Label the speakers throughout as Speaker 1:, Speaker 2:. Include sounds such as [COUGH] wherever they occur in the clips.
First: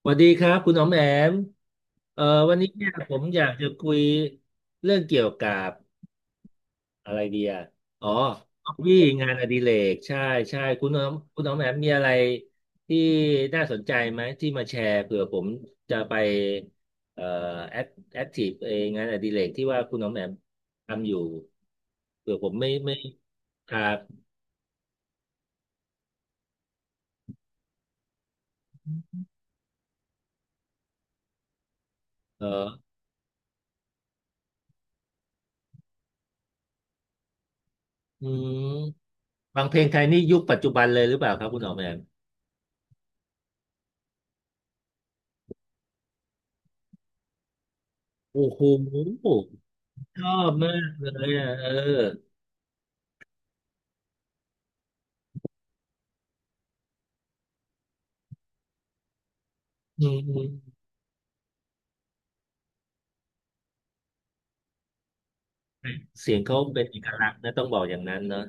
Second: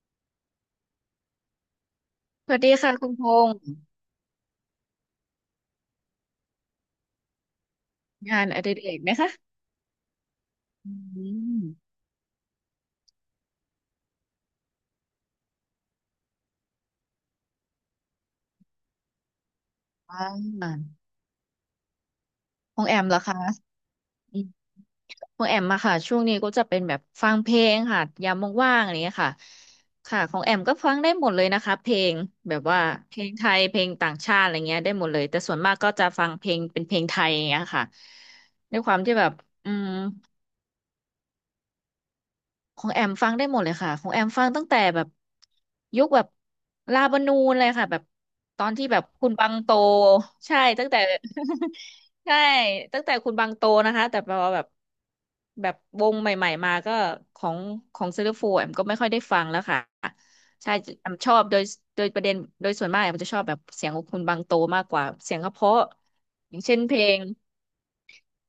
Speaker 1: สวัสดีครับคุณอ๋อมแอมเอ่อ
Speaker 2: ส
Speaker 1: วัน
Speaker 2: วัส
Speaker 1: นี้
Speaker 2: ดี
Speaker 1: เนี่
Speaker 2: ค่ะ
Speaker 1: ย
Speaker 2: คุ
Speaker 1: ผ
Speaker 2: ณพ
Speaker 1: มอยา
Speaker 2: ง
Speaker 1: ก
Speaker 2: ษ์
Speaker 1: จะคุยเรื่องเกี่ยวกับอะไรดีอ่ะอ๋อ
Speaker 2: งานอ
Speaker 1: ฮอ
Speaker 2: ดิ
Speaker 1: บ
Speaker 2: เร
Speaker 1: บี้
Speaker 2: กไหม
Speaker 1: งา
Speaker 2: คะ
Speaker 1: นอดิเรกใช่ใช่คุ
Speaker 2: อื
Speaker 1: ณอ๋อมคุณอ๋อมแอมมี
Speaker 2: ม
Speaker 1: อะไรที่น่าสนใจไหมที่มาแชร์เผื่อผมจะไปเอ่อแอคแอคทีฟเองงานอดิเรกที่ว่าคุณอ๋อม
Speaker 2: อ่
Speaker 1: แอม
Speaker 2: า
Speaker 1: ทำอยู่เผื่อผมไม่
Speaker 2: พง
Speaker 1: ไม่
Speaker 2: แอมเหรอคะ
Speaker 1: ครับ
Speaker 2: อืมของแอมมาค่ะช่วงนี้ก็จะเป็นแบบฟังเพลงค่ะยามว่างๆอะไรอย่างเงี้ยค่ะค่ะของแอมก็ฟังได้หมดเลยนะคะเพลง
Speaker 1: เอ
Speaker 2: แบบว่า
Speaker 1: อ
Speaker 2: เพลงไทยเพลงต่างชาติอะไรเงี้ยได้หมดเลยแต่ส่วนมากก็จะฟังเพลงเป็นเพลงไทยอย่างเงี้ยค่ะ
Speaker 1: อืม
Speaker 2: ด้วยความที่แบบ
Speaker 1: ฟัง
Speaker 2: อื
Speaker 1: เพล
Speaker 2: ม
Speaker 1: งไทยนี่ยุคปัจจุบันเลยหรือเปล่าครับคุณอ๋อมแอม
Speaker 2: ของแอมฟังได้หมดเลยค่ะของแอมฟังตั้งแต่แบบยุคแบบลาบานูนเลยค่ะแบบ
Speaker 1: โอ้
Speaker 2: ต
Speaker 1: โห
Speaker 2: อนที่แบบคุณบังโต
Speaker 1: ชอบ
Speaker 2: ใช่
Speaker 1: มา
Speaker 2: ตั้ง
Speaker 1: ก
Speaker 2: แต่
Speaker 1: เลยอ่ะเออ
Speaker 2: [LAUGHS] ใช่ตั้งแต่คุณบังโตนะคะแต่พอแบบแบบวงใหม่ๆมาก็ของของซิลฟูแอมก็ไม่ค่อยได้ฟังแล้วค่ะ
Speaker 1: อืมอื
Speaker 2: ใช่
Speaker 1: ม
Speaker 2: แอมชอบโดยโดยประเด็นโดยส่วนมากแอมจะชอบแบบเสียงของคุณบังโตมากกว่าเสียงเขาเพราะ
Speaker 1: เสียง
Speaker 2: อ
Speaker 1: เขา
Speaker 2: ย่างเช่น
Speaker 1: เป็น
Speaker 2: เพ
Speaker 1: เอ
Speaker 2: ล
Speaker 1: ก
Speaker 2: ง
Speaker 1: ลักษณ์นะต้องบอกอย่างนั้นเนอะ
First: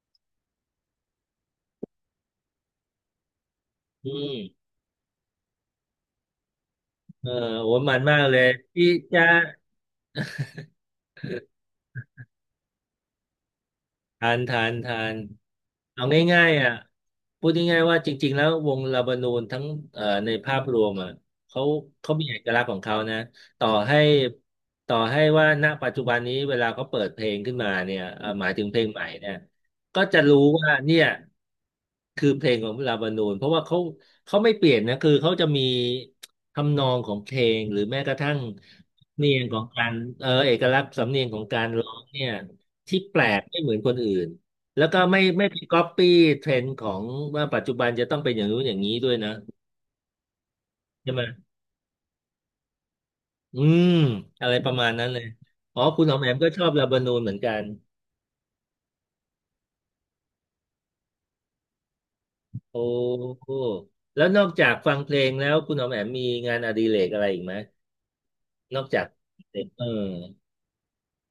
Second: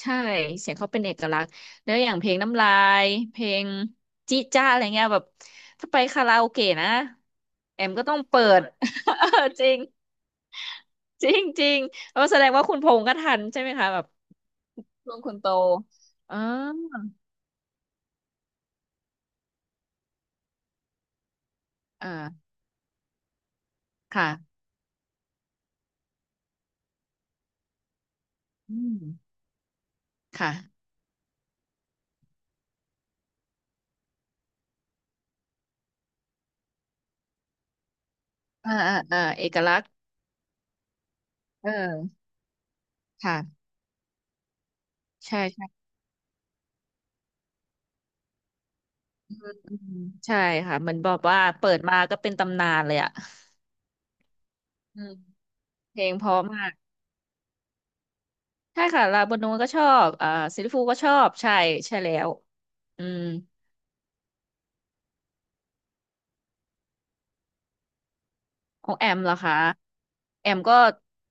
Speaker 2: ใช่เสียงเขาเป็นเอกลักษณ์แล้วอย่างเพลงน้ำลายเพลง
Speaker 1: อื
Speaker 2: จิจ้า
Speaker 1: ม
Speaker 2: อะไรเงี้ยแบบถ้าไปคาราโอเกะนะ
Speaker 1: เออโอ้
Speaker 2: แอม
Speaker 1: มัน
Speaker 2: ก็ต้อ
Speaker 1: มา
Speaker 2: ง
Speaker 1: กเล
Speaker 2: เปิ
Speaker 1: ย
Speaker 2: ด
Speaker 1: พี่
Speaker 2: [LAUGHS]
Speaker 1: จะ
Speaker 2: เออจริงจริงจริงแล้วแสดงว่าคุณพงษ์ก็ทันใช่ไหมคะแบบ
Speaker 1: ทานทานทา
Speaker 2: ช่ว
Speaker 1: น
Speaker 2: งคุณโต
Speaker 1: เอา
Speaker 2: อ๋อ
Speaker 1: ง่ายๆอ่ะพูดง่ายๆว่าจริงๆแล้ววงลาบานูนทั้งในภาพรวมอ่ะเขา
Speaker 2: อ่า
Speaker 1: เขามีเอกลักษณ์ของเขานะต่อให้
Speaker 2: ค่ะ
Speaker 1: ต่อให้ว่าณปัจจุบันนี้เวลาเขาเปิดเพลงขึ้นมาเนี่ยหมายถึง
Speaker 2: อื
Speaker 1: เพลงให
Speaker 2: ม
Speaker 1: ม่เนี่ยก็จะรู้ว่า
Speaker 2: ค่ะ
Speaker 1: เนี่ยคือเพลงของลาบานูนเพราะว่าเขาไม่เปลี่ยนนะคือเขาจะมีทำนองของเพลงหรือแม้กระทั่ง
Speaker 2: อ่าอ่า
Speaker 1: สำ
Speaker 2: อ่า
Speaker 1: เนียง
Speaker 2: เอ
Speaker 1: ข
Speaker 2: ก
Speaker 1: อง
Speaker 2: ลัก
Speaker 1: กา
Speaker 2: ษณ์
Speaker 1: รเอกลักษณ์สำเนียงของการ
Speaker 2: เอ
Speaker 1: ร้องเนี่
Speaker 2: อ
Speaker 1: ย ที่แปลกไม่
Speaker 2: ค่ะ
Speaker 1: เหมือนคนอื่นแล้วก็ไม่
Speaker 2: ใช่
Speaker 1: ไม่ไปก๊อ
Speaker 2: ใช่
Speaker 1: ปปี้เทรนด์ของว่าปัจจุบันจะต้องเป็นอย่างนู้นอย่างนี้ด้วยนะ
Speaker 2: อืมใช่ค่ะเหมือนบ
Speaker 1: ใช่
Speaker 2: อก
Speaker 1: ไหม
Speaker 2: ว่าเปิดมาก็เป็นตำนานเลยอะ
Speaker 1: อืมอะไรประมาณ
Speaker 2: อื
Speaker 1: นั้น
Speaker 2: ม
Speaker 1: เลยอ๋อ
Speaker 2: เพ
Speaker 1: คุ
Speaker 2: ล
Speaker 1: ณห
Speaker 2: ง
Speaker 1: อม
Speaker 2: เพ
Speaker 1: แอม
Speaker 2: ราะ
Speaker 1: ก็ช
Speaker 2: มา
Speaker 1: อบ
Speaker 2: ก
Speaker 1: ลาบานูนเหมือนกัน
Speaker 2: ใช่ค่ะลาบานูนก็ชอบอ่าซิลลิฟูก็ชอบใช่ใช่แล้ว
Speaker 1: โอ้
Speaker 2: อืม
Speaker 1: โหแล้วนอกจากฟังเพลงแล้วคุณหอมแอมมีงานอดิเรกอะไรอีกไหมนอ
Speaker 2: ข
Speaker 1: ก
Speaker 2: อง
Speaker 1: จา
Speaker 2: แอ
Speaker 1: ก
Speaker 2: มเหรอคะ
Speaker 1: เอ่อ
Speaker 2: แอมก็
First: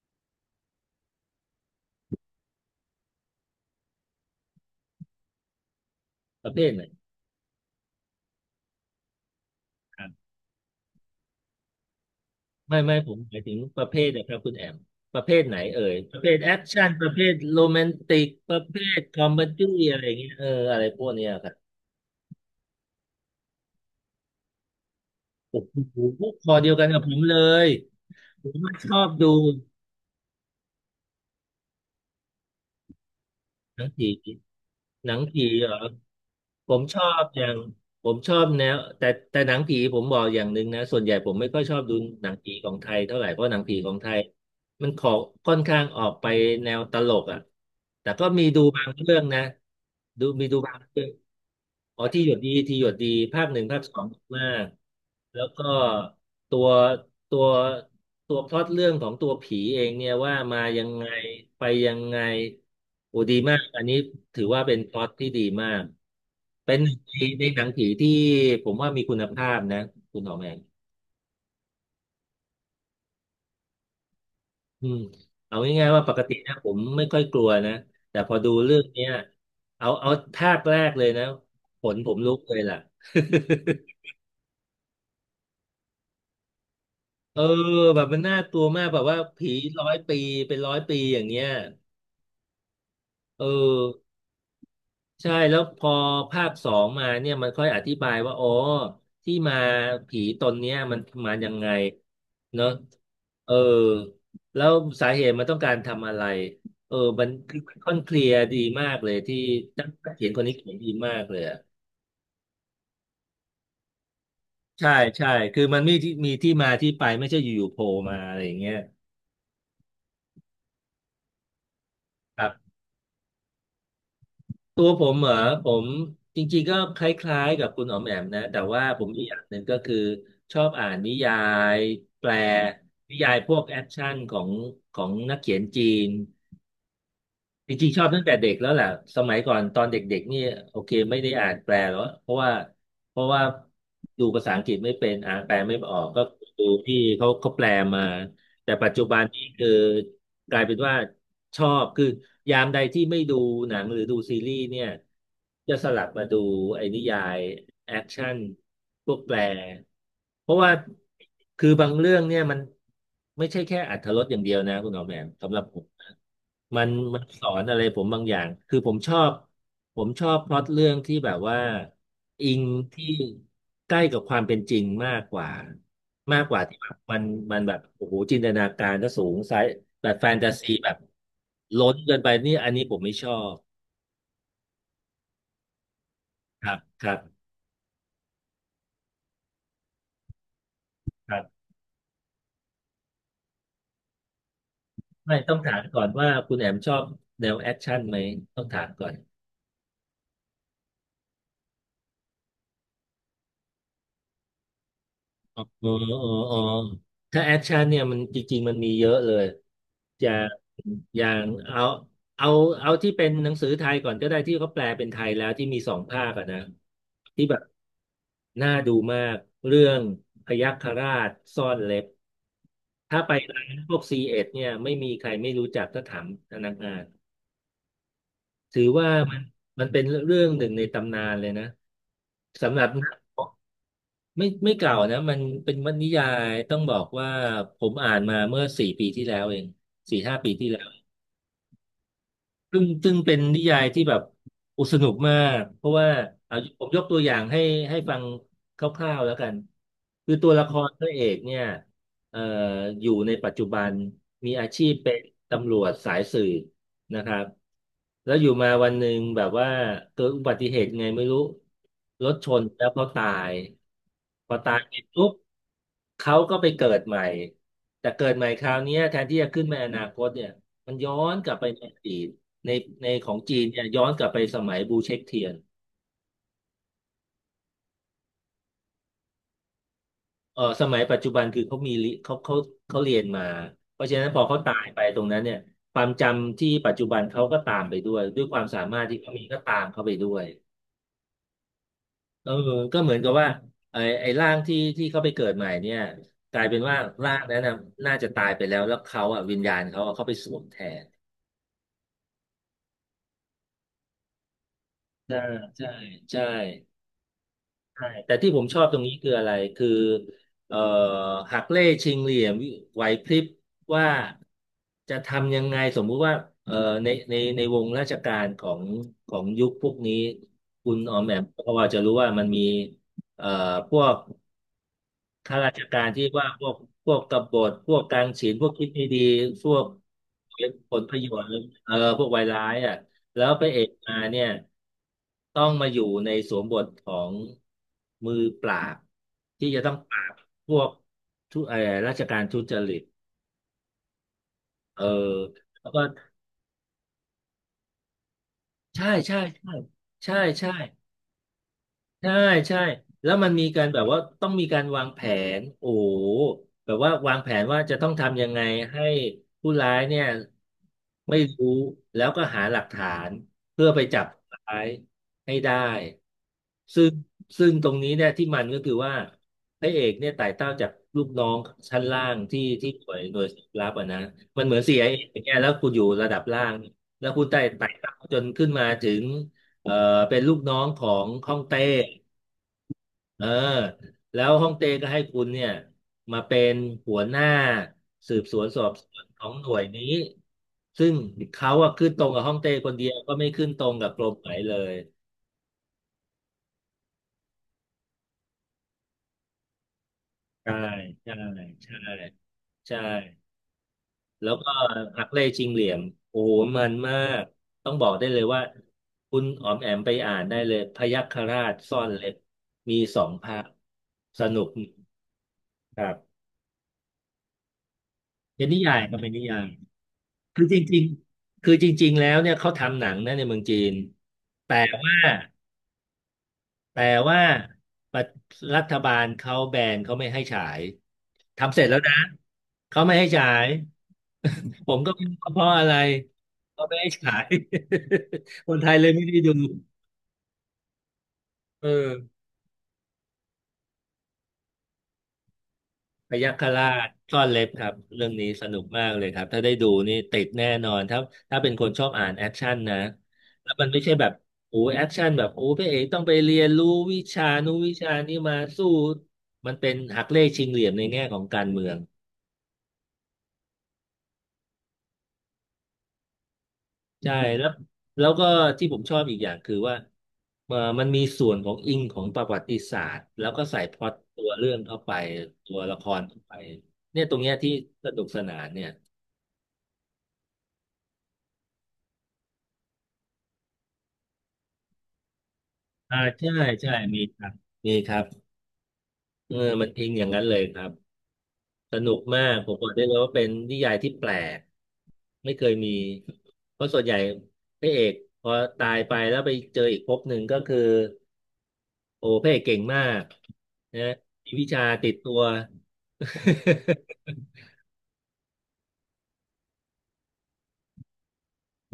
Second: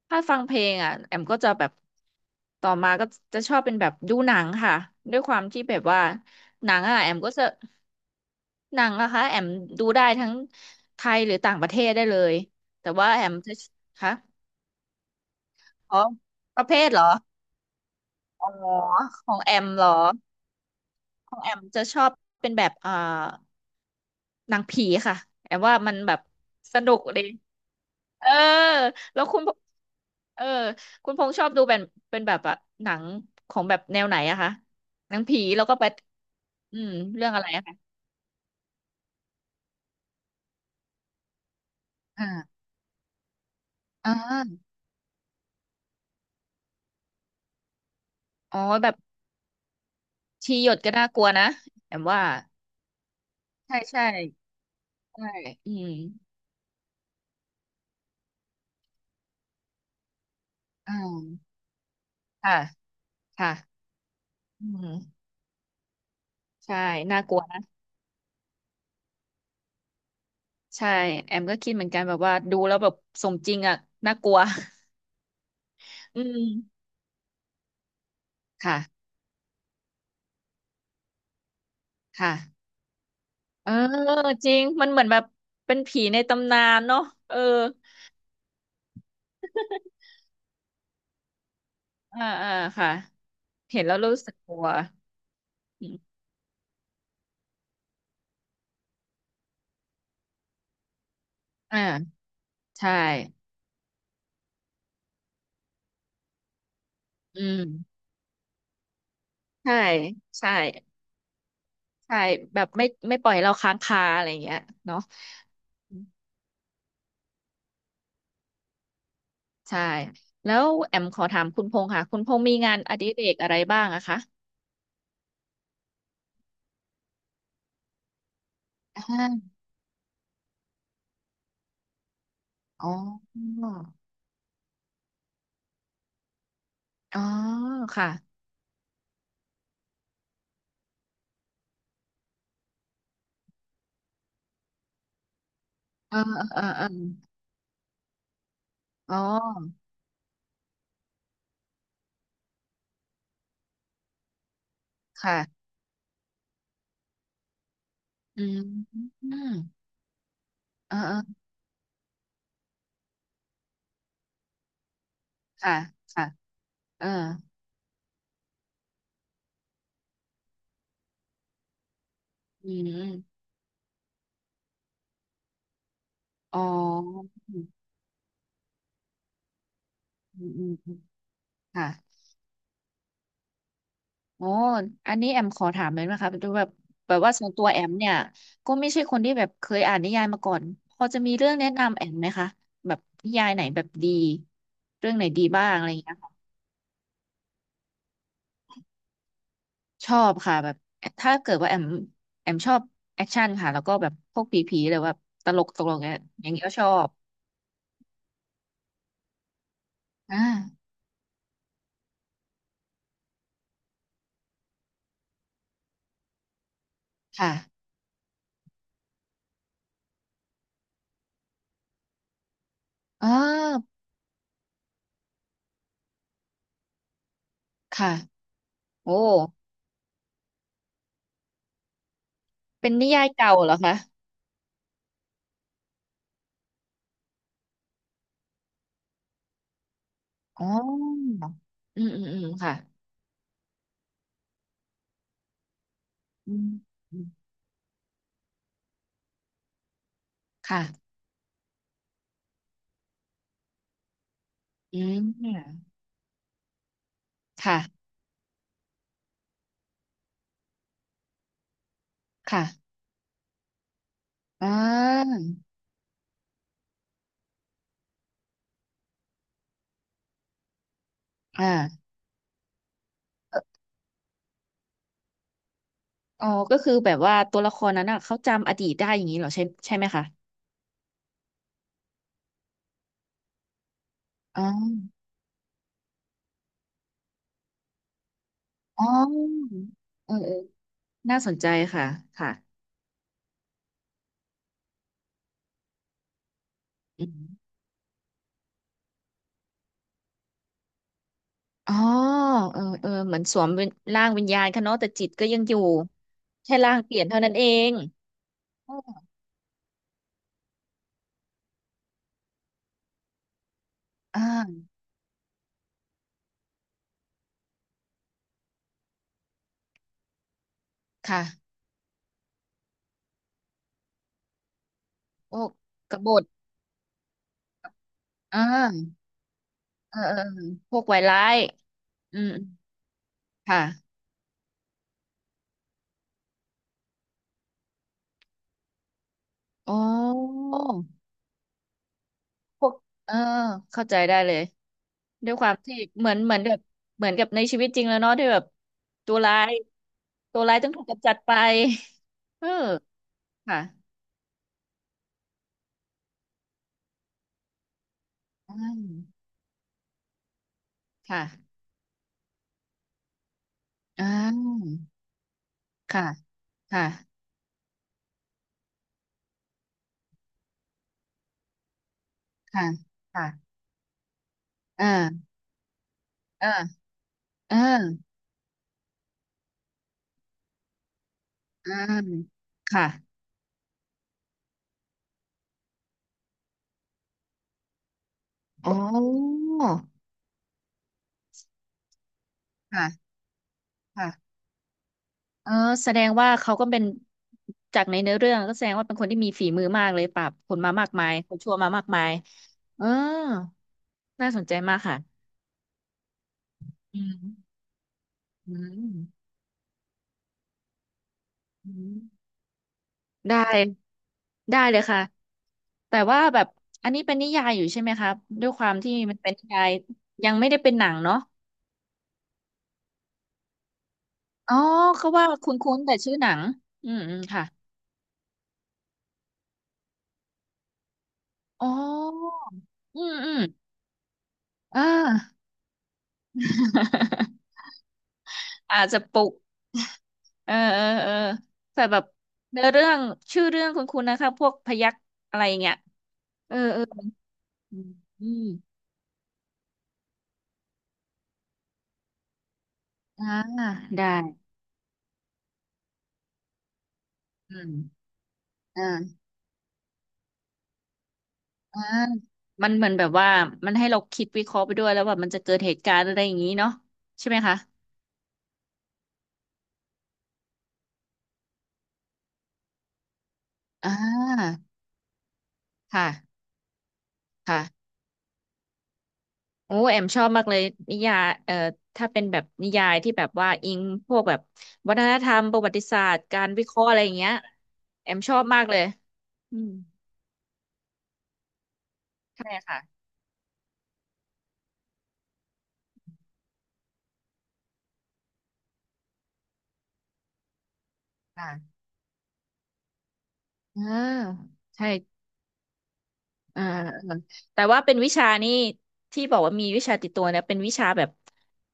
Speaker 2: ถ้าฟังเพลงอ่ะแอมก็จะแบบต่อมาก็จะชอบเป็นแบบดูหนังค่ะด้วยความที่แบบว่า
Speaker 1: ประเภ
Speaker 2: ห
Speaker 1: ท
Speaker 2: นั
Speaker 1: ไห
Speaker 2: ง
Speaker 1: น
Speaker 2: อ่ะแอมก็จะหนังนะคะแอมดู
Speaker 1: ค
Speaker 2: ได้
Speaker 1: รับ
Speaker 2: ทั้งไทยหรือต่างประเทศได้เลย
Speaker 1: ไม่
Speaker 2: แต่
Speaker 1: ไม่
Speaker 2: ว่า
Speaker 1: ผม
Speaker 2: แอ
Speaker 1: ห
Speaker 2: ม
Speaker 1: มายถึ
Speaker 2: จะ
Speaker 1: งประเภท
Speaker 2: คะ
Speaker 1: นะครับคุณแอมประเภทไหนเอ่ย
Speaker 2: อ๋อ
Speaker 1: ประเภทแอ
Speaker 2: ป
Speaker 1: ค
Speaker 2: ระเภ
Speaker 1: ชั่
Speaker 2: ท
Speaker 1: น
Speaker 2: เหร
Speaker 1: ป
Speaker 2: อ
Speaker 1: ระเภทโรแมนติก
Speaker 2: อ๋อ
Speaker 1: ประเภทคอ
Speaker 2: ข
Speaker 1: ม
Speaker 2: อ
Speaker 1: เม
Speaker 2: งแอม
Speaker 1: ดี้
Speaker 2: เหรอ
Speaker 1: อะไรอย่างเงี้ยอะไรพวกเนี้
Speaker 2: ข
Speaker 1: ย
Speaker 2: อง
Speaker 1: ค
Speaker 2: แอ
Speaker 1: รับ
Speaker 2: มจะชอบเป็นแบบหนังผีค่ะแอ
Speaker 1: โอ้
Speaker 2: มว่ามัน
Speaker 1: โห
Speaker 2: แบบ
Speaker 1: คอเดียว
Speaker 2: ส
Speaker 1: กัน
Speaker 2: นุ
Speaker 1: กั
Speaker 2: ก
Speaker 1: บผม
Speaker 2: ดี
Speaker 1: เลย
Speaker 2: เออ
Speaker 1: ผมชอบ
Speaker 2: แล้ว
Speaker 1: ดู
Speaker 2: คุณเออคุณพงษ์ชอบดูเป็นเป็นแบบอะหนังของแบ
Speaker 1: ห
Speaker 2: บ
Speaker 1: นัง
Speaker 2: แนว
Speaker 1: ผี
Speaker 2: ไหนอะคะ
Speaker 1: ห
Speaker 2: ห
Speaker 1: นั
Speaker 2: นั
Speaker 1: ง
Speaker 2: งผี
Speaker 1: ผี
Speaker 2: แล้ว
Speaker 1: เหร
Speaker 2: ก็
Speaker 1: อ
Speaker 2: ไป
Speaker 1: ผ
Speaker 2: อื
Speaker 1: ม
Speaker 2: ม
Speaker 1: ชอบ
Speaker 2: เรื่อง
Speaker 1: อ
Speaker 2: อะไร
Speaker 1: ย่าง
Speaker 2: อะคะ
Speaker 1: ผมชอบแนวแต่หนังผีผมบอกอย่างหนึ่งนะส่วนใหญ่ผมไม่ค่อยชอบดูหนังผี
Speaker 2: อ่า
Speaker 1: ของไทยเท่าไหร่เพราะหนังผีของไท
Speaker 2: อ่
Speaker 1: ย
Speaker 2: า
Speaker 1: มันขอค่อนข้างออกไปแนวตลกอ่ะแต่ก็มี
Speaker 2: อ๋
Speaker 1: ดู
Speaker 2: อ
Speaker 1: บา
Speaker 2: แบ
Speaker 1: ง
Speaker 2: บ
Speaker 1: เรื่องนะมี
Speaker 2: ชี
Speaker 1: ดู
Speaker 2: หย
Speaker 1: บา
Speaker 2: ด
Speaker 1: ง
Speaker 2: ก็
Speaker 1: เรื่อ
Speaker 2: น่า
Speaker 1: ง
Speaker 2: กลัวนะแอ
Speaker 1: อ๋
Speaker 2: ม
Speaker 1: อที่
Speaker 2: ว่า
Speaker 1: หยดดีที่หยดดีภาคหนึ่งภา
Speaker 2: ใช่
Speaker 1: คสอ
Speaker 2: ใช่
Speaker 1: งมาก
Speaker 2: ใช่
Speaker 1: แล้วก็
Speaker 2: อืม
Speaker 1: ตัวตัวตัวพล็อตเรื่องของตัวผีเองเนี่ยว่ามายัง
Speaker 2: อ่า
Speaker 1: ไงไปยังไง
Speaker 2: ค่ะ
Speaker 1: โอ้ดีมากอัน
Speaker 2: ค่ะ
Speaker 1: นี้ถือว่า
Speaker 2: อื
Speaker 1: เป็นพล็อต
Speaker 2: ม
Speaker 1: ที่ดีมากเป็
Speaker 2: ใช่
Speaker 1: นหนึ่งใน
Speaker 2: น่ากลัว
Speaker 1: ในห
Speaker 2: นะ
Speaker 1: นังผีที่ผมว่ามีคุณภาพนะคุณหอมแอม
Speaker 2: ใช่แอมก็คิดเหมือนกันแบบว่าดูแล้วแบบสมจริงอะน่ากลัว
Speaker 1: อืมเอาง่ายๆว่าป
Speaker 2: [LAUGHS] อื
Speaker 1: กติ
Speaker 2: ม
Speaker 1: นะผมไม่ค่อยกลัวนะแต่พอดูเรื่อง
Speaker 2: ค่ะ
Speaker 1: เนี้ยเอาภาคแรกเลยนะขนผมลุ
Speaker 2: ค่ะ
Speaker 1: กเลยล่ะ
Speaker 2: เออจริงมันเหมือนแบบเป็นผีในตำนานเนาะเอ
Speaker 1: [LAUGHS] เอ
Speaker 2: อ
Speaker 1: อแบบมันน่ากลัวมากแบบว่าผีร้อยปีเป็นร้อยปีอย่างเงี้ย
Speaker 2: อ่าค่ะ
Speaker 1: เอ
Speaker 2: เห็นแล้ว
Speaker 1: อ
Speaker 2: รู้สึกกลัว
Speaker 1: ใช่แล้วพ
Speaker 2: อ
Speaker 1: อ
Speaker 2: ม
Speaker 1: ภาคสองมาเนี่ยมันค่อยอธิบายว่าอ๋อที่มาผีตนเนี้ยมันมายังไง
Speaker 2: อ่า
Speaker 1: เนอะ
Speaker 2: ใช่
Speaker 1: เออแล้วสาเหตุมันต้องการทำอะไรมัน
Speaker 2: อื
Speaker 1: ค่อน
Speaker 2: ม
Speaker 1: เคลียร์ดีมากเลยที่
Speaker 2: ใช่
Speaker 1: นักเขียนคน
Speaker 2: ใช่
Speaker 1: นี้เขียนดีมากเลยอะ
Speaker 2: ใช่แบบไม่ปล่อยให้เราค้างคาอะไรอย่างเงี้ย
Speaker 1: ใช่
Speaker 2: เนาะ
Speaker 1: ใช่คือมัน
Speaker 2: อืม
Speaker 1: มีที่มาที่ไปไม่ใช่อยู่ๆโผล่มาอะไรอย่างเงี้ย
Speaker 2: ใช่แล้วแอมขอถามคุณพงษ์ค่ะคุณพ
Speaker 1: ค
Speaker 2: งษ์
Speaker 1: รั
Speaker 2: มี
Speaker 1: บ
Speaker 2: งานอดิเรกอะไรบ้างอะคะ
Speaker 1: ตัวผมเหรอผมจริงๆก็คล้ายๆกับคุณอ๋อมแอมนะแต่ว่าผ
Speaker 2: อ่
Speaker 1: มอีกอย่างห
Speaker 2: า
Speaker 1: นึ่งก็คือชอบอ่านนิยายแปล
Speaker 2: อ๋อ
Speaker 1: นิยายพวกแอคชั่นของนักเขียนจีน
Speaker 2: อ๋อ
Speaker 1: จริงๆชอ
Speaker 2: ค่ะ
Speaker 1: บตั้งแต่เด็กแล้วแหละสมัยก่อนตอนเด็กๆนี่โอเคไม่ได้อ่านแปลหรอกเพราะว่าดูภาษาอังกฤษไม่เป็นอ่านแปลไม่ออก
Speaker 2: เออ
Speaker 1: ก็
Speaker 2: เออเอ
Speaker 1: ดู
Speaker 2: อเออ
Speaker 1: ที่เขาแปลมาแต่ปัจจุ
Speaker 2: อ๋
Speaker 1: บันนี่คือ
Speaker 2: อ
Speaker 1: กลายเป็นว่าชอบคือยามใดที่ไม่ดูหนังหรือดูซีรีส์เนี่ย
Speaker 2: ค่ะ
Speaker 1: จะสลับมาดูไอ้นิยายแอคชั่น
Speaker 2: อืม
Speaker 1: พวก
Speaker 2: อื
Speaker 1: แปล
Speaker 2: ม
Speaker 1: เพราะว่า
Speaker 2: เออเออ
Speaker 1: คือบางเรื่องเนี่ยมันไม่ใช่แค่อรรถรสอย่างเดียวนะคุณหมอแหม่มสำหรับผ
Speaker 2: ค่ะ
Speaker 1: ม
Speaker 2: ค่ะ
Speaker 1: มัน
Speaker 2: เออ
Speaker 1: มันสอนอะไรผมบางอย่างคือผมชอบพล็อตเรื่องที่แบบว่าอิง
Speaker 2: อืม
Speaker 1: ที่ใกล้กับความเป็นจริงมากกว่ามากก
Speaker 2: อ๋อ
Speaker 1: ว่าที่แบบมัน
Speaker 2: อื
Speaker 1: มัน
Speaker 2: ม
Speaker 1: แบบโอ้โหจินตนาการก็สูงไซส์แบบแฟน
Speaker 2: อื
Speaker 1: ตา
Speaker 2: มอื
Speaker 1: ซี
Speaker 2: ม
Speaker 1: แบ
Speaker 2: อื
Speaker 1: บ
Speaker 2: มค่ะ
Speaker 1: ล้นเกินไปนี่อันนี้ผมไม่ชอบ
Speaker 2: โอ้อันนี้แอมขอถามเลยนะคะดูแบ
Speaker 1: ค
Speaker 2: บ
Speaker 1: รับค
Speaker 2: แบ
Speaker 1: รั
Speaker 2: บว่า
Speaker 1: บ
Speaker 2: ส่วนตัวแอมเนี่ย ก็ไม่ใช่คนที่แบบเคยอ่านนิยายมาก่อนพอจะ
Speaker 1: ค
Speaker 2: มี
Speaker 1: รั
Speaker 2: เรื่อง
Speaker 1: บ
Speaker 2: แนะนำแอมไหมคะแบบนิยายไหนแบบดีเรื่องไหน
Speaker 1: ไม่
Speaker 2: ดี
Speaker 1: ต้อง
Speaker 2: บ้าง
Speaker 1: ถาม
Speaker 2: อะไรอย่า
Speaker 1: ก่
Speaker 2: ง
Speaker 1: อน
Speaker 2: เงี้ย
Speaker 1: ว่า
Speaker 2: ค่ะ
Speaker 1: คุณแอมชอบแนวแอคชั่นไหมต้องถามก่อน
Speaker 2: ชอบค่ะแบบถ้าเกิดว่าแอมแอมชอบแอคชั่นค่ะแล้วก็แบบพวกผีๆหรือว่าต
Speaker 1: อ๋
Speaker 2: ล
Speaker 1: อ
Speaker 2: กต
Speaker 1: อ๋อ
Speaker 2: ลกเนี่ยอย่าง
Speaker 1: อ๋อ
Speaker 2: เงี้ยก็ชอบ
Speaker 1: ถ้าแอคชั่นเนี่ยมันจริงๆมันมีเยอะเลยจะ
Speaker 2: อ่า
Speaker 1: อย่างเอาเอาที่เป็นหนังสือไทยก่อนก็ได้ที่เขาแปลเป็นไทยแล้วที่มีสองภาคอะนะที่แบบ
Speaker 2: ค่ะ
Speaker 1: น่าดูมากเรื่องพยัคฆราชซ่อนเล็บถ้า
Speaker 2: อ๋อ
Speaker 1: ไปร้านพวกซีเอ็ดเนี่ยไม่มีใครไม่รู้จักถ้าถามพนักงาน
Speaker 2: ค่ะ
Speaker 1: ถือว่า
Speaker 2: โอ้
Speaker 1: มันเป็นเรื่องหนึ่งในตำนานเลยนะสำหรับ
Speaker 2: เป็นนิยายเก่าเหรอคะ
Speaker 1: ไม่เก่านะมันเป็นวรรณนิยายต้องบอกว่าผมอ่านมาเมื่อสี่ปีที่แล้วเองสี่ห้าปี
Speaker 2: อ๋
Speaker 1: ที่
Speaker 2: อ
Speaker 1: แล้ว
Speaker 2: อืมค่ะ
Speaker 1: ซึ่งเป็นนิยายที่แบบโอุสนุกมากเพราะว่า
Speaker 2: อื
Speaker 1: เอา
Speaker 2: ม
Speaker 1: ผมยกตั
Speaker 2: อื
Speaker 1: ว
Speaker 2: ม
Speaker 1: อย่างให้ให้ฟังคร่าวๆแล้วกันคือตัวละครพระ
Speaker 2: ค่ะ
Speaker 1: เอกเนี่ยเอ่ออยู่ในปัจจุบันมีอาชีพ
Speaker 2: อื
Speaker 1: เป็นตำร
Speaker 2: ม
Speaker 1: วจสายสืบนะครับ
Speaker 2: ค่ะ
Speaker 1: แล้วอยู่มาวันหนึ่งแบบว่าเกิดอุบัติเหตุไงไม่รู้รถชน
Speaker 2: ค่ะ
Speaker 1: แล้วเขาตายพอ
Speaker 2: อ่
Speaker 1: ตายเสร็จปุ๊บ
Speaker 2: า
Speaker 1: เขาก็ไปเกิดใหม่แต่เกิดใหม่คราวเนี้ยแทนที่จะขึ้นไปอนาคตเนี่ยมันย้อนกลับ
Speaker 2: อ่า
Speaker 1: ไปในอดีต ในในของจี
Speaker 2: เอ่อ
Speaker 1: นเนี่ยย้อนกลับไปสมัยบูเช็กเทียน
Speaker 2: อ๋อก็คือแบบว่าตัวละครนั้นอ่ะเขาจำอดีตได้อย่างนี้เหรอใช่ใช่ไหมคะ
Speaker 1: เออสมัยปัจจุบันคือเขามีลิเขาเขาเรียนมาเพราะฉะนั้นพอเขา
Speaker 2: อ๋อ
Speaker 1: ตายไปตรงนั้นเนี่ยความจำที่ปัจจุบันเขาก็ตามไปด้วยด้วยความสามาร
Speaker 2: อ๋อ
Speaker 1: ถที่เขามีก็ตามเขาไปด้
Speaker 2: เออ
Speaker 1: วย
Speaker 2: เออ น่าสนใจค่ะ
Speaker 1: เอ
Speaker 2: ค่ะ
Speaker 1: อก็เหมือนกับว่าไอ้ร่างที่เขาไปเกิดใหม่เนี่ยกลายเป็นว่า
Speaker 2: อื
Speaker 1: ร่างนั้น
Speaker 2: ม
Speaker 1: น่ะน่าจะตายไปแล้วแล้วเขาอ่ะวิญญาณเขาอะเขาไปสวมแทน
Speaker 2: อ๋อเออเออเหมือนสวมเป็นร่างวิญญาณค่ะเนาะแต่จิต
Speaker 1: ใช่
Speaker 2: ก็ยังอยู่
Speaker 1: ใช่ใช่
Speaker 2: แค่ร่างเปลี่ยนเท่านั้นเอง
Speaker 1: ใช่แต่ที่ผมชอบ
Speaker 2: อ
Speaker 1: ตรง
Speaker 2: ม
Speaker 1: นี้คืออะไรคือเอ่อหักเล่ชิงเหลี่ยมไหวพริบว่า
Speaker 2: อ่า
Speaker 1: จะทำยังไงสมมุติว่าเอ่อในวงราชการของของยุคพวกนี้คุณออมแอมก็
Speaker 2: ค่ะ
Speaker 1: พอจะรู้ว่ามันมีเอ่อพวก
Speaker 2: พ
Speaker 1: ข้า
Speaker 2: วก
Speaker 1: ราชการ
Speaker 2: ก
Speaker 1: ที่
Speaker 2: บฏ
Speaker 1: ว่าพวกพวกกบฏพวกกลางศีล
Speaker 2: อ่า
Speaker 1: พวกคิดไม่ดีพวก
Speaker 2: เออพ
Speaker 1: ผ
Speaker 2: ว
Speaker 1: ล
Speaker 2: ก
Speaker 1: ป
Speaker 2: วา
Speaker 1: ระ
Speaker 2: ย
Speaker 1: โย
Speaker 2: ร้า
Speaker 1: ชน์
Speaker 2: ย
Speaker 1: เออพวก
Speaker 2: อื
Speaker 1: วาย
Speaker 2: ม
Speaker 1: ร้ายอ่ะแล้วพระเอก
Speaker 2: ค่ะ
Speaker 1: มาเนี่ยต้องมาอยู่ในสวมบทของมือปราบที่จะต้
Speaker 2: อ๋
Speaker 1: องปราบ
Speaker 2: อ
Speaker 1: พวกทุเออราชการทุจ
Speaker 2: พว
Speaker 1: ริ
Speaker 2: ก
Speaker 1: ต
Speaker 2: เออเข้าใจได้เลย
Speaker 1: เออ
Speaker 2: ด้วยความ
Speaker 1: แล้ว
Speaker 2: ที่
Speaker 1: ก็
Speaker 2: เหมือนเหมือนแบบเหมือนกับในชีวิตจริงแล้วเนาะที่แบบ
Speaker 1: ใช่
Speaker 2: ตั
Speaker 1: ใช่
Speaker 2: วร้า
Speaker 1: ใช่
Speaker 2: ย
Speaker 1: ใช่
Speaker 2: ตัว
Speaker 1: ใช่
Speaker 2: ร้ายต้องถูกกำจัดไป
Speaker 1: ใช่
Speaker 2: [LAUGHS] เออ
Speaker 1: ใช่แล้วมันมี
Speaker 2: ค่ะ
Speaker 1: การแบบว่าต้องมีการวางแผนโอ้โหแบบว่าวางแผนว่าจะต้องทำยังไง
Speaker 2: อื
Speaker 1: ให้
Speaker 2: ม
Speaker 1: ผู้ร้ายเนี่ยไม่
Speaker 2: ค่ะ
Speaker 1: รู้แล้วก็หาหลักฐานเพื่อไปจับ
Speaker 2: อ่า
Speaker 1: ผู้ร้ายให้ได้
Speaker 2: ค่ะ
Speaker 1: ซึ่ง
Speaker 2: ค่ะ
Speaker 1: ซึ่งตรงนี้เนี่ยที่มันก็คือว่าพระเอกเนี่ยไต่เต้าจากลูกน้องชั้นล่างที่
Speaker 2: ค่ะ
Speaker 1: ที่หน่วยสืบ
Speaker 2: ค่ะ
Speaker 1: ลับอ่ะนะมันเหมือนเสี
Speaker 2: เอ
Speaker 1: ไอเออย่าง
Speaker 2: อ
Speaker 1: เงี้ยแล้วคุณอยู่ระดับล่าง
Speaker 2: เออ
Speaker 1: แล้วคุณไต่
Speaker 2: เอ
Speaker 1: ไต่
Speaker 2: อ
Speaker 1: เต้าจนขึ้นมาถึงเอ่อเป็นลูกน้องของฮ่องเต้
Speaker 2: เออค่ะ
Speaker 1: เออแล้วฮ่องเต้ก็ให้คุณเนี่ยมาเป็นหัวหน้าสืบสวนสอ
Speaker 2: อ๋
Speaker 1: บ
Speaker 2: อ
Speaker 1: สวนของหน่วยนี้ซึ่งเขาอะขึ้นตรงกับฮ่องเต้คนเดียวก็
Speaker 2: ค่ะ
Speaker 1: ไม่ขึ้นตรงกับกรมไหน
Speaker 2: ค่ะ
Speaker 1: เลย
Speaker 2: เออแสดงว่าเขาก็เป็นจากในเนื้อเรื่องก็แสดงว่าเป็นคนที่มีฝีมือมากเลยปราบค
Speaker 1: ใช่
Speaker 2: นมามากมาย
Speaker 1: ใช่
Speaker 2: คนชั่วมา
Speaker 1: ใช่
Speaker 2: มากมาย
Speaker 1: ใช่
Speaker 2: เออน่า
Speaker 1: แล้ว
Speaker 2: สน
Speaker 1: ก็
Speaker 2: ใจมากค่ะ
Speaker 1: หักเล่ชิงเหลี่ยมโอ้โหมันมา
Speaker 2: อื
Speaker 1: ก
Speaker 2: ม
Speaker 1: ต้องบอกได้เลยว่า
Speaker 2: อื
Speaker 1: คุณ
Speaker 2: ม
Speaker 1: อ๋อมแอมไปอ่านได้เลยพยัคฆราช
Speaker 2: อื
Speaker 1: ซ่อน
Speaker 2: ม
Speaker 1: เล็บมีสองภา
Speaker 2: ได้
Speaker 1: คสนุก
Speaker 2: ได้เลยค่ะ
Speaker 1: ครับ
Speaker 2: แต่ว่าแบบอันนี้เป็นนิยายอยู่ใช่ไหมครับ
Speaker 1: เป็
Speaker 2: ด้
Speaker 1: น
Speaker 2: วย
Speaker 1: นิ
Speaker 2: ควา
Speaker 1: ยา
Speaker 2: ม
Speaker 1: ย
Speaker 2: ที่
Speaker 1: ก็เป็น
Speaker 2: มัน
Speaker 1: นิ
Speaker 2: เป็น
Speaker 1: ยา
Speaker 2: นิ
Speaker 1: ย
Speaker 2: ยายยัง
Speaker 1: คือ
Speaker 2: ไม่
Speaker 1: จ
Speaker 2: ได้เป็น
Speaker 1: ริ
Speaker 2: ห
Speaker 1: ง
Speaker 2: นังเนาะ
Speaker 1: ๆคือจริงๆแล้วเนี่ยเขาทำหนังนะในเมืองจีน
Speaker 2: อ๋
Speaker 1: แต่
Speaker 2: อ
Speaker 1: ว่า
Speaker 2: เขาว่าคุ้นๆแต่ชื่อหนัง
Speaker 1: แต่
Speaker 2: อืมอื
Speaker 1: ว่า
Speaker 2: มค่ะ
Speaker 1: ประรัฐบาลเขาแบนเขาไม่ให้ฉาย ทำเสร็
Speaker 2: อ๋
Speaker 1: จแล้วนะ
Speaker 2: อ
Speaker 1: เขาไม่
Speaker 2: อื
Speaker 1: ให้
Speaker 2: ม
Speaker 1: ฉา
Speaker 2: อืม
Speaker 1: ย [LAUGHS] ผม
Speaker 2: อ่า
Speaker 1: ก็ไม่รู้ว่าเพราะอะไรเขาไม่ให้ฉาย
Speaker 2: [LAUGHS]
Speaker 1: [LAUGHS] คนไทย
Speaker 2: อา
Speaker 1: เล
Speaker 2: จ
Speaker 1: ย
Speaker 2: จะ
Speaker 1: ไม่
Speaker 2: ป
Speaker 1: ได้
Speaker 2: ลุ
Speaker 1: ดู
Speaker 2: ก [LAUGHS] เออ
Speaker 1: เออ
Speaker 2: แต่แบบเนื้อเรื่องชื่อเรื่องคุณคุณนะคะพวกพยักอะไรอย่างเงี้ย
Speaker 1: พยัคฆ
Speaker 2: เออ
Speaker 1: รา
Speaker 2: เออ
Speaker 1: ชซ่อนเล็บครับ
Speaker 2: อืม
Speaker 1: เรื่อง
Speaker 2: อ
Speaker 1: นี้ส
Speaker 2: ม
Speaker 1: นุกมากเลยครับถ้าได้ดูนี่ติดแน่นอนถ้าเป็นคนชอบอ่านแอคชั่นนะ
Speaker 2: อ่า
Speaker 1: แล้วมันไม่ใช่แบ
Speaker 2: ได้
Speaker 1: บโอ้แอคชั่นแบบโอ้พระเอกต้องไปเรียนรู้วิชานู้
Speaker 2: อื
Speaker 1: นวิ
Speaker 2: ม
Speaker 1: ชานี้มาสู้
Speaker 2: อ่า
Speaker 1: มันเป็นหักเล่ชิงเหลี่ยมในแง่ของการเมือง
Speaker 2: อ่ามันเหมือนแบบว่ามันให้เราคิดวิเคราะห์ไปด้วยแล้วว่ามันจะเกิดเหตุการณ์อะไรอย่างนี้เนาะ
Speaker 1: ใช่
Speaker 2: ใช่ไหม
Speaker 1: แล้ว
Speaker 2: คะ
Speaker 1: แล้วก็ที่ผมชอบอีกอย่างคือว่ามันมีส่วนของอิงของประวัติศาสตร์แล้วก็ใส่พล็อ
Speaker 2: อ่
Speaker 1: ตตัวเรื่อ
Speaker 2: า
Speaker 1: งเข้าไปตัวละคร
Speaker 2: ค่ะ
Speaker 1: เข้าไปเนี่ยตรงเนี้ยที่
Speaker 2: ค่ะ
Speaker 1: สนุกสนานเนี่ย
Speaker 2: โอ้แอมชอบมากเลยนิยายถ้าเป็นแบบนิยายที่แบบว่าอิงพวกแบบวัฒนธรรมประวัติ
Speaker 1: อ่า
Speaker 2: ศาสตร์
Speaker 1: ใช่
Speaker 2: การวิ
Speaker 1: ใช่
Speaker 2: เคราะห์อะ
Speaker 1: มี
Speaker 2: ไรอย่าง
Speaker 1: ครั
Speaker 2: เงี้
Speaker 1: บ
Speaker 2: ย
Speaker 1: มีครับ
Speaker 2: แอมชอบมากเลย
Speaker 1: เออ
Speaker 2: อื
Speaker 1: มัน
Speaker 2: ม
Speaker 1: อิงอย่างนั้นเลยครับสนุกมาก
Speaker 2: ใช่
Speaker 1: ผมบอก
Speaker 2: ค่ะ
Speaker 1: ได้เลยว่าเป็นนิยายที่แปลกไม่เคยมีเพราะส่วนใหญ่พระเอกพอตายไปแล้วไปเจออีกภพหนึ่งก็คือ
Speaker 2: อ่า
Speaker 1: โอ้พระเอกเก่งมาก
Speaker 2: อ่า
Speaker 1: นะมีวิชา
Speaker 2: ใช่
Speaker 1: ติดตัว
Speaker 2: อ่า
Speaker 1: [LAUGHS]
Speaker 2: เออแต่ว่าเป็นวิชานี่ที่บอกว่ามีวิชาติดตัวเนี่ยเป็นวิชาแบบ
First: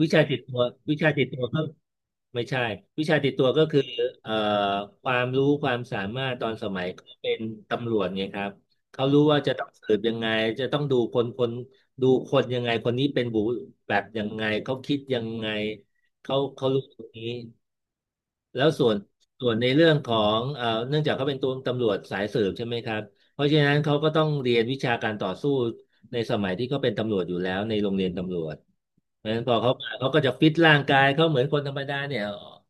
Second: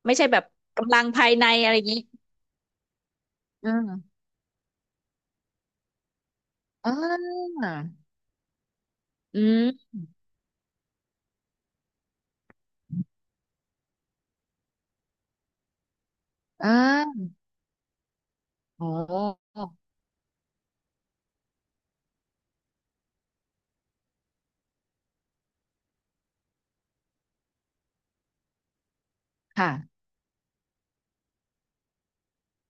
Speaker 1: วิ
Speaker 2: ไม่
Speaker 1: ชา
Speaker 2: ใช่
Speaker 1: ติ
Speaker 2: แบ
Speaker 1: ด
Speaker 2: บ
Speaker 1: ตัว
Speaker 2: กำ
Speaker 1: วิ
Speaker 2: ลัง
Speaker 1: ชาติ
Speaker 2: ภา
Speaker 1: ด
Speaker 2: ย
Speaker 1: ตัว
Speaker 2: ใน
Speaker 1: ก็
Speaker 2: อะไรอย่างงี้
Speaker 1: ไม่ใช่วิชาติดตัวก็
Speaker 2: อื
Speaker 1: คือ
Speaker 2: ม
Speaker 1: เอ่อความรู้ความสามารถตอนสมัย
Speaker 2: อ
Speaker 1: เขาเป็
Speaker 2: ่า
Speaker 1: นตำรวจไงครับเขารู้ว่า
Speaker 2: อื
Speaker 1: จะต้องสื
Speaker 2: ม
Speaker 1: บยังไงจะต้องดูคนคนดูคนยังไงคนนี้เป็นบุแบบยังไงเขาคิดยังไงเขา
Speaker 2: อ่
Speaker 1: รู้ตรงนี้
Speaker 2: า
Speaker 1: แล้ว
Speaker 2: โอ
Speaker 1: ส่วนส่ว
Speaker 2: ้
Speaker 1: นในเรื่องของเนื่องจากเขาเป็นตัวตำรวจสายสืบใช่ไหมครับเพราะฉะนั้นเขาก็ต้องเรียนวิชาการต่อสู้ในสมัยที่เขาเป็นตำรวจอยู่แล้วในโรงเรียนตำรวจ เพราะฉะนั้นพอเขา
Speaker 2: ค่ะ
Speaker 1: มาเขาก็จะฟิตร่างกายเขาเหมือนคนธรรมดาเนี่ย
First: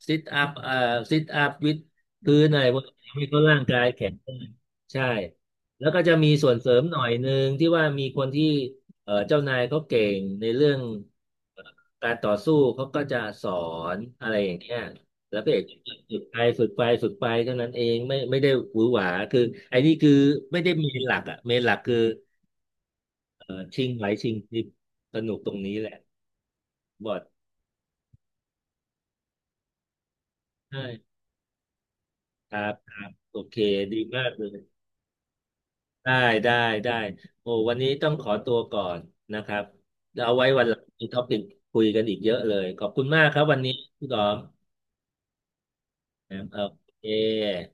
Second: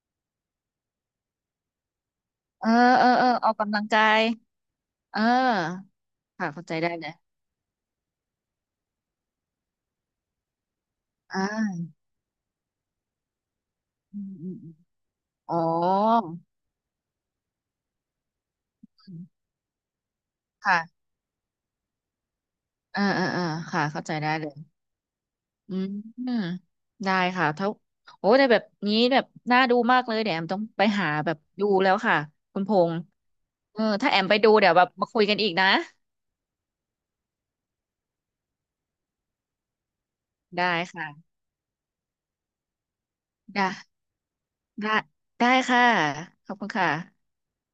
Speaker 1: ซิทอัพซิทอัพวิดพื้นอะไร
Speaker 2: เออ
Speaker 1: พวก
Speaker 2: เอ
Speaker 1: นี้
Speaker 2: อ
Speaker 1: ให้
Speaker 2: เออ
Speaker 1: เขา
Speaker 2: ออก
Speaker 1: ร่าง
Speaker 2: กำ
Speaker 1: กา
Speaker 2: ลั
Speaker 1: ย
Speaker 2: งกา
Speaker 1: แข็ง
Speaker 2: ย
Speaker 1: แรงใช่
Speaker 2: เออ
Speaker 1: แล้วก็จะมีส่
Speaker 2: ค่ะ
Speaker 1: วน
Speaker 2: เข้า
Speaker 1: เส
Speaker 2: ใจ
Speaker 1: ริม
Speaker 2: ได้
Speaker 1: หน่อ
Speaker 2: เล
Speaker 1: ย
Speaker 2: ย
Speaker 1: หนึ่งที่ว่ามีคนที่เจ้านายเขาเก่งในเรื่อง
Speaker 2: อ่า
Speaker 1: การต่อสู้เขาก็จะสอน
Speaker 2: อื
Speaker 1: อะ
Speaker 2: ม
Speaker 1: ไรอ
Speaker 2: อื
Speaker 1: ย่า
Speaker 2: ม
Speaker 1: ง
Speaker 2: อื
Speaker 1: เงี้
Speaker 2: ม
Speaker 1: ย แล้วพระ
Speaker 2: อ๋อ
Speaker 1: เอกสุดไปเท่านั้นเองไม่ได้หวือหวา
Speaker 2: อื
Speaker 1: คื
Speaker 2: ม
Speaker 1: อไอ้นี่คือไม่ได้
Speaker 2: ค่ะ
Speaker 1: เมนหลักอ่ะเมนหลักคือ
Speaker 2: อ่าค่ะ
Speaker 1: ชิง
Speaker 2: เข้า
Speaker 1: ไหว
Speaker 2: ใจ
Speaker 1: ชิ
Speaker 2: ได้
Speaker 1: ง
Speaker 2: เล
Speaker 1: พ
Speaker 2: ย
Speaker 1: ริบสนุกตรงนี้
Speaker 2: อื
Speaker 1: แห
Speaker 2: ม
Speaker 1: ละ
Speaker 2: อืม
Speaker 1: บ
Speaker 2: ได้
Speaker 1: อด
Speaker 2: ค่ะถ้าโอ้แต่แบบนี้แบบน่าดูมากเลยเดี๋ยวแอมต้อง
Speaker 1: ใช่
Speaker 2: ไปหาแบบดูแล้วค่ะ
Speaker 1: ค
Speaker 2: คุ
Speaker 1: รั
Speaker 2: ณพ
Speaker 1: บค
Speaker 2: งษ์
Speaker 1: รับโอเค
Speaker 2: เออ
Speaker 1: ดี
Speaker 2: ถ้าแอ
Speaker 1: มา
Speaker 2: ม
Speaker 1: ก
Speaker 2: ไป
Speaker 1: เล
Speaker 2: ดูเดี๋ยว
Speaker 1: ย
Speaker 2: แบบมาคุยกันอีกนะ
Speaker 1: ได้ได้ได้โอ้วันนี้ต้องขอตัวก่อนนะครับเดี๋ยวเอาไว้วั
Speaker 2: ได้
Speaker 1: นหลังมีท็อปิ
Speaker 2: ค่ะ
Speaker 1: กคุยกันอีกเยอะเลยขอบคุณมากครับวัน
Speaker 2: ได้
Speaker 1: นี้พี่ดอม
Speaker 2: ได้ได้ค่ะ
Speaker 1: นะ
Speaker 2: ขอ
Speaker 1: ค
Speaker 2: บ
Speaker 1: รั
Speaker 2: คุ
Speaker 1: บ
Speaker 2: ณ
Speaker 1: โอเ
Speaker 2: ค่ะ
Speaker 1: ค